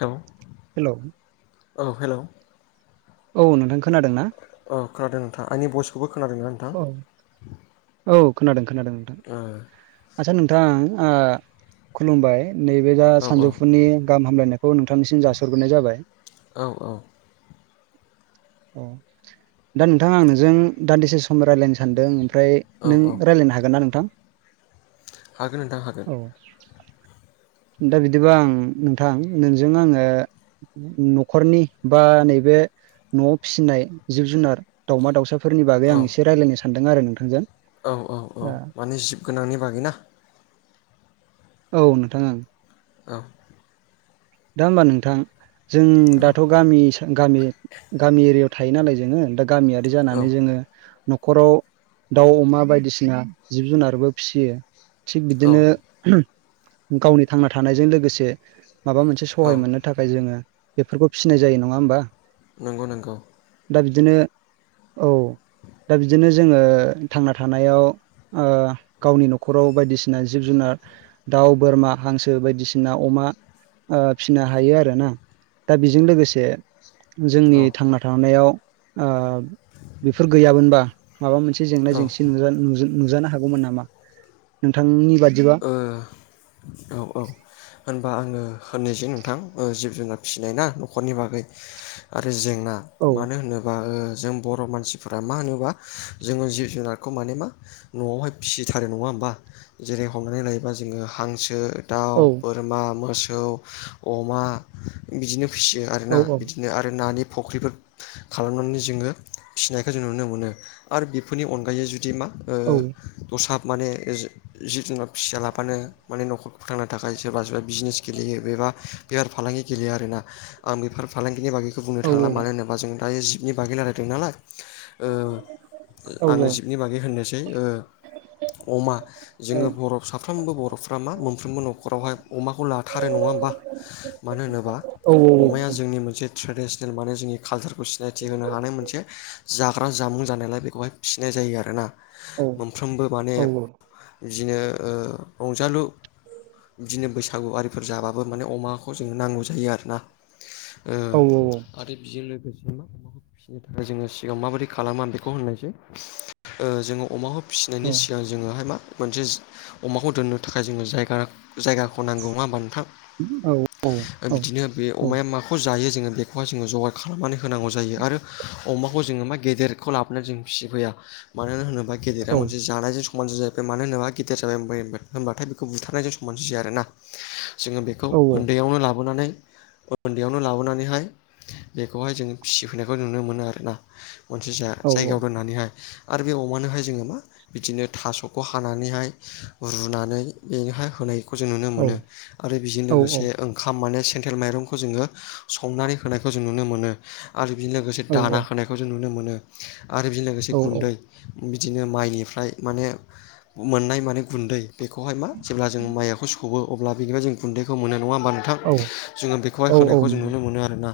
औ। हेल' औ हेल' औ नोंथां खोनादों ना? औ खोनादों नोंथां आंनि बयसखौबो खोनादों ना? अ औ औ खोनादों खोनादों नोंथां ओ आचसा नोंथां ओ खुलुमबाय नैबे दा औ सानजौफुनि गाहाम हामलायनायखौ नोंथांनिसिम जासरग्रोनाय जाबाय। औ औ अ दा नोंथाङा आं ननोजों दान्दिसे फन रायज्लायनो सानदों ओमफ्राय औ नों औ राय्लायनो हागोन ना नोंथां? हागोन नोंथां हागोन औ दा बिदिबा आं नोंथां नोंजों आंङो न'खरनि बा नैबे न'आव फिसिनाय जिब जुनार दावमा दाउसाफोरनि बागै औ आं एसे रायज्लायनो सानदों आरो नोंथांजों। औ औ औ ओ माने जिस गोनांनि बागैना। औ नोंथां ओं औ दा होमबा नोंथां जों औ दाथ' गामि हिसा गामि गामि एरियाव थायो नालाय जोंङो दा गामियारि औ जानानै जोंङो न'खराव दाउ अमा बायदिसिना जिब जुनारबो फिसियो थिग औ बिदिनो गावनि थांना थानायजों लोगोसे माबा मोनसे औ सहाय मोननो थाखाय जोंङो बेफोरखौ फिसिनाय जायो नङा होमबा नंगौ नंगौ दा बिदिनो औ दा बिदिनो जोंङो थांना थानायाव ओ गावनि न'खराव बायदिसि नो जिब जुनार दाउ बोरमा हांसो बायदिसिना अमा ओ फिसिनो हायो आरो ना दा बेजों लोगोसे औ जोंनि थांना थानायांनायाव ओ बेफोर गैयामोनबा माबा मोनसे जेंना औ ओ जेंसि नुजा नु नुजानो हागौमोन नामा नोंथांनि बादिबा ओ औ औ। होनबा आंङो होननायसै नोंथां ओ जिब जुनार फिसिनाय ना न'खरनि बागै आरो जेंना औ मानो होनो ओ-ओ जों बर' मानसिफोरा मा होनोबा जोंङो जिब जुनारखौ माने मा न'आवहाय फिसिथारो नङा होमबा जेरै हमनानै लायोबा जोंङो हांसो दाउ औ बोर मा मोसौ अमा बिदिनो फिसियो औ आरोना औ बिदि बिनो आरो नानि फुख्रिफोर खालामनानै जोंङो फिनायखौ जों नुनो मोनो। आरो बेफोरनि अनगायै जुदि मा ओ औ दस्रा माने जि जुनना फिसा लाबानो माने न'खरखौ फोथांनो थाखाय सोरबा सोरबा बिजनेस गेलेयो बेबा बेफार फालांगि गेलेयो आरोना आं बेफोर फालांगिनि बागैखौ बुंनो औ थांला मानो होनोबा जों दायो जिबनि बागै रायलायदों नालाय। ओ औ औ आंङो जिबनि बागै होननोसै अमा जोंङो बर साफ्रोमबो बर'फ्रा मा मोनफ्रोमबो न'खरावहाय अमाखौ लाथारो नङा होमबा? मानो होनोबा अमाया जोंनि मोनसे ट्रेडनेल माने जोंनि कालचारखौ सिनायथि होनो हानाय मोनसे जाग्रा जामुं जानायलाय बेखौहाय फिसिनाय जायो आरोना मोनफ्रोमबो माने बिदिनो ओ रंजालु बिदिनो बैसागु आरो फोर जाबाबो माने अमाखौ जोंङो नांगौ जायो आरो ना ओ आरो बेजों लोगोसे मा फिनो थाखाय जोंङो सिगाङाव माबायदि खालामो आं बेखौ होननायसै जोंङो अमाखौ फिसिनायनि सिगां जोंङोहाय मा मोनसे अमाखौ दोननो थाखाय जोंङो जायगा जायगा खौ नांगौ नंङा होमबा नोंथां ओ औ बिदिनो बे अमाया माखौ जायो जोङो बेखौहाय जोङो जगार खालामनानै होनांगौ जायो। आरो अमाखौ जोङो मा गेदेर खौ लाबोनानै जों फिसि फैया मानो होनोबा गेदेरा मोनसे जानायजों समान मानो होनोबा गेदेर जाबाय होन-होनबाथाय बेखौ बुथारनायजों समान जाया आरोना। जोङो बेखौ उन्दैयावनो लाबोनानै उन्दैयावनो लाबोनानैहाय बेखौहाय जोंङो फिसिफैनायखौ नुनो मोनो आरोना। मोनसे जा जायगायाव दोननानैहाय आरो बे अमानोहाय जोङो मा बिदिनो थास' खौ हानानैहाय रुनानै बेनोहाय होनाय खौ जों नुनो मोनो। आरो बेजों लोगोसे ओंखाम माने सेन्थेल माइरंखौ जोङो संनानै होनायखौ जों नुनो मोनो। आरो बेजों लोगोसे दाना होनायखौ जों नुनो मोनो। आरो बेजों लोगोसे गुन्दै। बिदिनो माइनिफ्राय माने मोननाय माने गुन्दै बेखौहाय मा जेब्ला जों माइखौ सो अब्ला बेनिफ्राय जों गुन्दैखौ मोनो नङा होमबा नों थां जोङो बेखौहाय औ औ होनायखौ जों नंगौ नुनो मोनो आरोना।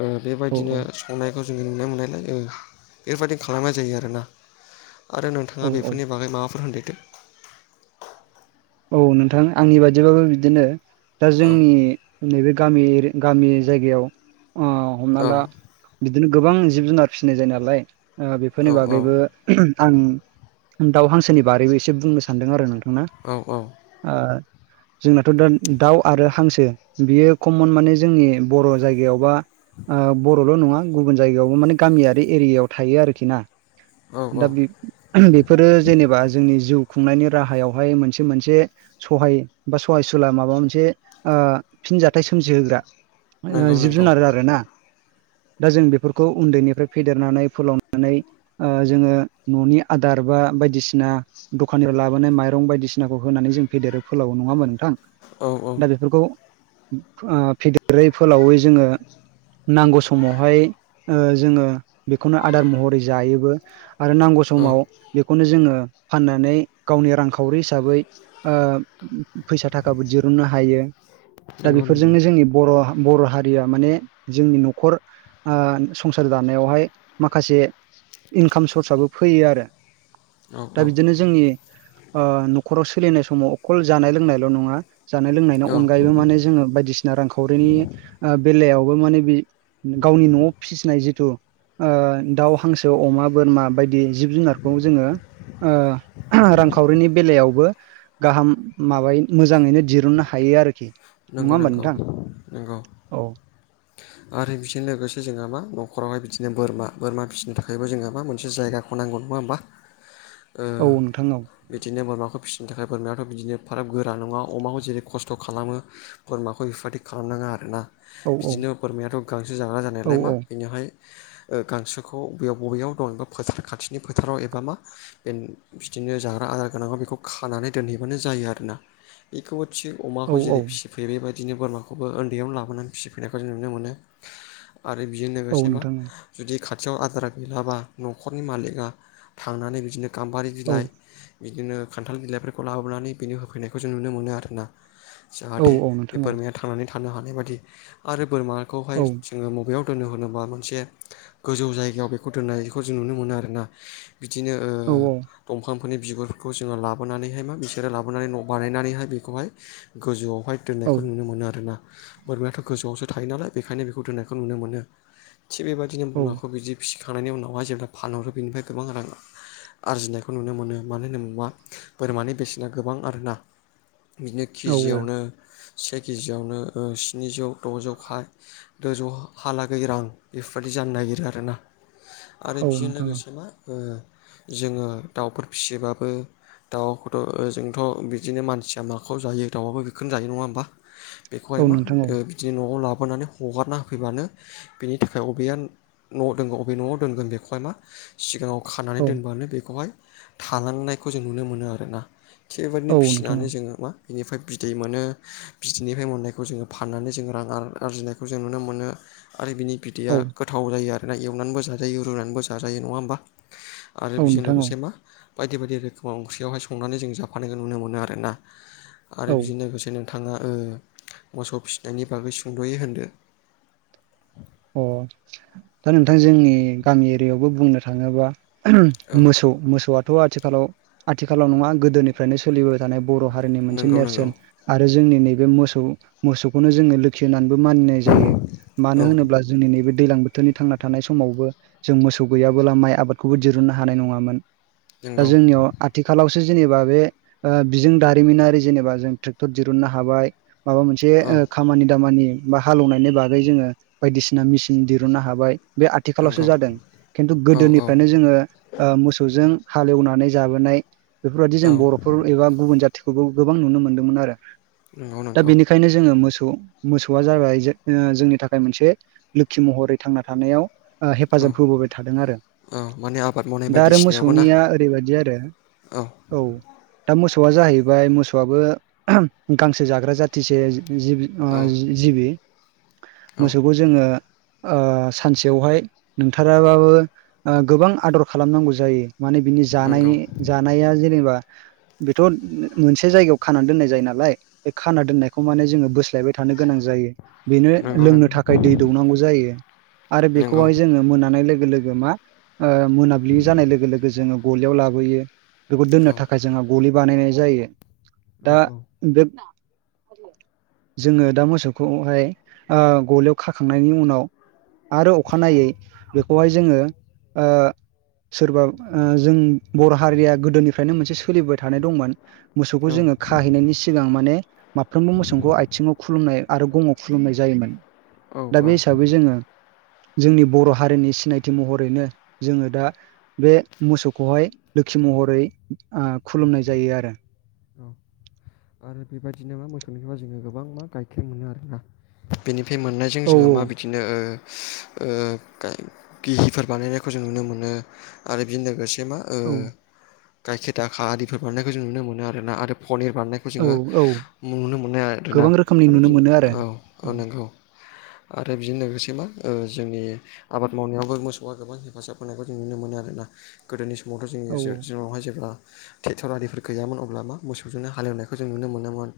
ओ औ औ बेबायदिनो संनायखौ जोङो नुनो मोननायलाय ओ बेफोरबायदि खालामनाय जायो आरोना। आरो नोंथाङा औ बेफोर बागै माबाफोर होनदेरदो। औ नोंथां आंनि बादिबाबो बिदिनो। दा औ जोंनि नैबे गामियारि गामि जायगायाव ओ हमना औ ला बिदिनो गोबां जिब जुनार फिसिनाय जायो नालाय। ओ औ बेफोरनि औ बागैबो आं दाउ हांसोनि बारैबो एसे बुंनो सान्दों आरो नोंथाङा औ औ। ओ जोंनाथ' दा दाउ आरो हांसो बियो कमन माने जोंनि बर' जायगायावबा ओ बर'ल' नङा गुबुन जायगायावबो माने गामियारि एरियायाव थायो आरोखि ना‌। औ औ दा बेबे-फोरो जेनेबा जोंनि जिउ खुंनायनि राहायावहाय मोनसे मोनसे सहाय बा सहायसुला माबा मोनसे ओ फिनजथाय सोमजिहोग्रा ओ नंगौ जिब नंगौ जुनार आरोना। दा जों बेफोरखौ उन्दैनिफ्राय फेदेरनानै फोलावनानै ओ जोङो न'नि आदार बा बायदिसिना दखाननिफ्राय लाबोनाय माइरं बायदिसि नाखौ होनानै जों फेदेरो फोलाव नङा होनबा औ औ नोंथां। दा बेफोरखौ ओ फेदेरै फोलावै जोङो नांगौ समावहाय ओ जोङो बेखौनो आदार महरै जायोबो। आरो नांगौ औ समाव बेखौनो जोङो फाननानै गावनि रांखावरि हिसाबै ओ फैसा थाखाबो दिरुननो हायो। दा नंगौ नंगौ बेफोरजोंनो जोंनि बर' बर' हारिया माने जोंनि नख'र ओ संसार दानायावहाय माखासे इंकाम सर्साबो फैयो आरो। औ दा औ बिदिनो जोंनि ओ नख'राव सोलिनाय समाव अखल जानाय लोंनायल' नङा। जानाय लोंनायनि औ अनगायैबो माने जोङो बायदिसि ना रांखावरिनि ओ बेलायावबो माने बे गावनि न'आव फिसिनाय जिथु ओ दाउ हांसो अमा बोरमा बायदि जिब जुनारखौ जोङो ओ रांखावरिनि बेलायावबो गाहाम माबाय मोजाङैनो दिरुननो हायो आरोखि। नङा नंगौ होमबा नंगौ नोंथां नंगौ औ। आरो बिजों लोगोसे जोंहा मा नख'रावहाय बिदिनो बोरमा बोरमा फिसिनो थाखायबो जोंहा मा मोनसे जायगा खौ नांगोन नङा होमबा। ओ औ नोंथां औ बिदिनो बोरमाखौ फिसिनो थाखाय बोरमायाथ' बिदिनो एफाराब गोरा नङा। अमाखौ जेरै खस्थ' खालामो बोरमाखौ बेफोरबायदि खालामनाङा आरोना। औ बिदिनो बोरमायाथ' गांसो जाग्रा औ जानायलाय मा बेनिहाय ओ गांसोखौ बेयाव बबेयाव दं एबा फोथार खाथिनि फोथाराव एबा मा बे बिदिनो जाग्रा आदार गोनांआव बेखौ खानानै दोनहैबानो जायो आरोना। बेखौबोथि औ अमाखौ औ जेरै फिसि फेरै बायदिनो बोरमाखौबो उन्दैयावनो लाबोनानै फिसिफैनायखौ जों नुनो मोनो। आरो बेजों औ लोगोसे मा नोंथां जुदि खाथियाव आदार गैलाबा न'खरनि मालिका थांनानै बिदिनो गाम्बारि औ बिलाइ बिदिनो खान्थाल बिलाइफोरखौ लाबोनानै बिनि होफैनायखौ जों नुनो मोनो आरो ना। औ जाहाथे औ बे नोंथां औ बोरमाया थांनानै थानो हानाय बादि आरो बोरमाखौहाय औ जोङो मबेयाव दोनो होनोबा मोनसे गोजौ जायगायाव बेखौ दोननायखौ जों नुनो मोनो आरोना। बिदिनो ओ औ दंफांफोरनि बिगुरफोरखौ जोङो लाबोनानैहाय मा बिसोरो लाबोनानै न' बानायनानैहाय बेखौहाय गोजौआवहाय औ दोननायखौ नुनो मोनो आरोना। बोरमायाथ' गोजौआवसो थायो नालाय बेखायनो बेखौ दोननायखौ नुनो मोनो। थिग बेबायदिनो बोरमाखौ बिदि फिसिखांनायनि उनावहा जेब्ला फानहरो बेनिफ्राय गोबां रां आरजिनायखौ नुनो मोनो मानो होन बुबा बोरमानि बेसेना गोबां आरोना। बिदिनो औ केजियावनो से कजियावनो ओ स्निजौ द'जौ खाय दज' हालागै रां बेफोरबायाददि जानो नागिरो आरोना। आरो औ बिजों नोंथां औ लोगोसे मा ओ जोङो दाउफोर फिसिबाबो दाउखौथ' ओजोंथ' बिदिनो मानसिया माखौ जायो दाउआबो बेखौनो जायो नङा होमबा बेखौहाय औ मा नोंथां औ ओ [unintelligible] न'आव लाबोनानै हगारना होफैबानो बेनि थाखाय बबेया न'आव दोनगोन अबे न'आव दोनगोन बेखौहाय मा सिगाङाव खानानै औ दोनबानो बेखौहाय थालांनायखौ जों नुनो मोनो आरोना [unintelligible] औ नोंथां औ फिसिनानै जोङो मा बिनिफ्राय बिदै मोनो बिदैनिफ्राय मोननायखौ जोङो फाननानै जों रां आर आरजिनायखौ जों नुनो मोनो। आरो बिनि बिदैया औ गोथाव जायो आरोना एवनानैबो जाजायो रुनानैबो जाजायो नङा होमबा? आरो बेजों नोंथां औ लोगोसे मा बायदि बायदि रोखोमाव ओंख्रियावहाय संनानै जों जाफानोय नुनो मोनो आरोना आरो औ बिजों लोगोसे नों थाङा ओ मोसौ फिसिनायनि बागै सुंद'योै होनदो। अ दा नोंथां जोंनि गामि एरियायावबो बुंनो थाङोबा औ मोसौ मोसौआथ' आथिखालाव आथिखालाव नङा गोदोनि फ्रायनो सोलिबोबाय थानाय बर' हारिनि मोनसे नंगौ नंगौ नेरसोन आरो जोंनि नैबे मोसौ मोसौखौनो जोङो लो क्षि होननानैबो मानिनाय जायो औ मानो होनोब्ला जोंनि नैबे दैज्लां बोथोरनि थांना थानाय समावबो जों मोसौ गैयाबोला माइ आबादखौबो दिरुननो हानाय नङामोन दा नंगौ जोंनियाव आथिखालावसो जेनेबा बे ओ बिजों दारिमिनारि जेनेबा जों ट्रेक्टर दरुननो हाबाय माबा मोन औ एसे खामानि दामानि बा हालेवनायनि बागै जोङो बायदिसिना मेसिन दिरहुनन्नो हाबाय। बे आथिखालावसो नंगौ जादों खिन्थु औ औ गोदोनिफ्रायनो जोङो ओ मोसौजों हालेवनानै जाबोनाय बेफोरबायदि औ जों बर'फोर एबा गुबुन जाथिखौबो गोबां नुनो मोन्दोंमोन आरो। नंगौ नंगौ। बेखायनो जोङो मोसौ मोसौआ जाबाय ओ जोंनि थाखाय मोनसे लोखि महरै थांना थानायाव ओ औ हेफाजाब होबोबाय थादों आरो माने आबाद मावनाय दा आरो बायदिसिनायावबो ना मोसौनिया ओरैबायदि आरो औ। दा मोसौआ जाहैबाय मोसौआबो गांसो जाग्रा जाथिसे जिब। ओ औ जि जिबि। औ। थेउबौ जोङो ओ सानसेयावहाय नोंथाराबाबो ओ गोबां आदर खालामनांगौ जायो। माने बिनि नंगौ जानायनि जानाया जेनेबा बेथ' मोनसे जायगायाव खाना दोननाय जायो नालाय बे खाना दोननायखौ माने जोङो बोस लाबाय थानो गोनां जायो बेनो नंगौ लोंनो नंगौ थाखाय दै दौनांगौ जायो आरो नंगौ बेखौहाय जों जोङो मोनानाय लोगो लोगो मा ओ मोनाब्लि जानाय लोगो लोगो जोङो गलियाव लाबोयो। बेखौ औ दोननो थाखाय जोङहा गलि बानायनाय जायो औ दा औ बे जोङो दा मोसौखौहाय ओ गलिआव खाखांनायनि उनाव आरो अखानायै बेखौहाय जोङो ओ सोरबा ओ जों बर' हारिया गोदोनिफ्रायनो मोनसे सोलिबाय थानाय दंमोन मोसौखौ जोङो खाहैनायनि सिगां माने माफ्रोमबो मोसौखौ आथिङाव खुलुमनाय आरो गमाव खुलुमनाय जायोमोन। औ दा औ बे हिसाबै जोङो जोंनि बर' हारिनि सिनायथि महरैनो जोङो दा बे मोसौखौहाय लोखि महरै ओ खुलुमनाय जायो आरो। औ। आरो बेबायदिनो मा मोसौनिबा जोङो गोबां मा गाइखेर मोनो आरोना बेनिफ्राय मोननाय जों औ जोङो मा बिदिनो ओ ओ गिहिफोर बानायनायखौ जों नुनो मोनो। आरो बेजों लोगोसे मा ओ औ गायखेर दाखा आरिफोर बानायनायखौ जों नुनो मोनो आरोना आरो पनिर बानायनाय खौ औ जोङो औ नुनो मोनो आरोना गोबां रोखोमनि आरो नुनो बिदिनो मोनो आरो औ औ नंगौ। आरो बिजों लोगोसे मा ओ जोंनि आबाद मावनायावबो मोसौआ गोबां हेफाजाब होनायखौ जों नुनो मोनो आरोना। गोदोनि समावथ' औ जोङो जोंनावहाय जेब्ला ट्रेक्टर आरिफोर गैयामोन अब्ला मा मोसौजोंनो हालेवनायखौ जों नुनो मोनोमोन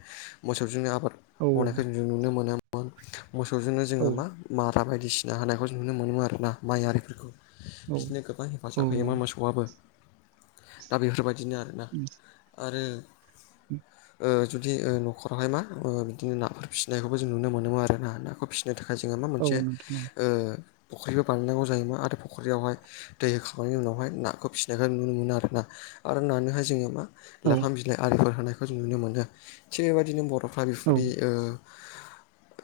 मोसौजोंनो आबाद औ मावनायखौ जों नुनो मोनोमोन मोसौजोंनो औ जोङो मा मारा बायदिसिना होनायखौ नुनो मोनोमो आरो ना माइ आरिफोरखौ। बिदिनो गोबां औ हेफाजाब होयोमोन मोसौआबो दा बेफोरबायदिनो आरोना। आरो ओ जुदि न'खरावहाय मा ओ बिदिनो नाफोर फिसिनायखौबो जों नुनो मोनोमोन आरो ना नाखौ फिसिनाय नो थाखाय जोङो मा औ मोनसे नोंथां ओ फख्रिबो बानायनांगौ जायोमोन आरो फख्रियावहाय दै होखांनायनि उनावहाय नाखौ फिसिनायखौ नुनो मोनो आरोना। आरो नानोहाय जोङो मा औ लाफा बिलाइ आरिफोर होनायखौ जों नुनो मोनो थिग बेबायदिनो बर' फारि औ फारि ओ [unintelligible]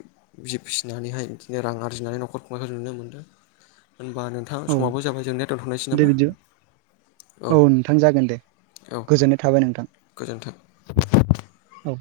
जि फिसिनानैहाय बिदिनो रां आरजिनानै न'खर खुंनायखौ नुनो मोनदों होनबानो नोंथां औ समाबो जाबाय जोंनि दोनथ'नोसै दे नामा बिदि औ औ। नोंथां जागोन दे औ गोजोननाय थाबाय नोंथां। गोजोन्थों। औ।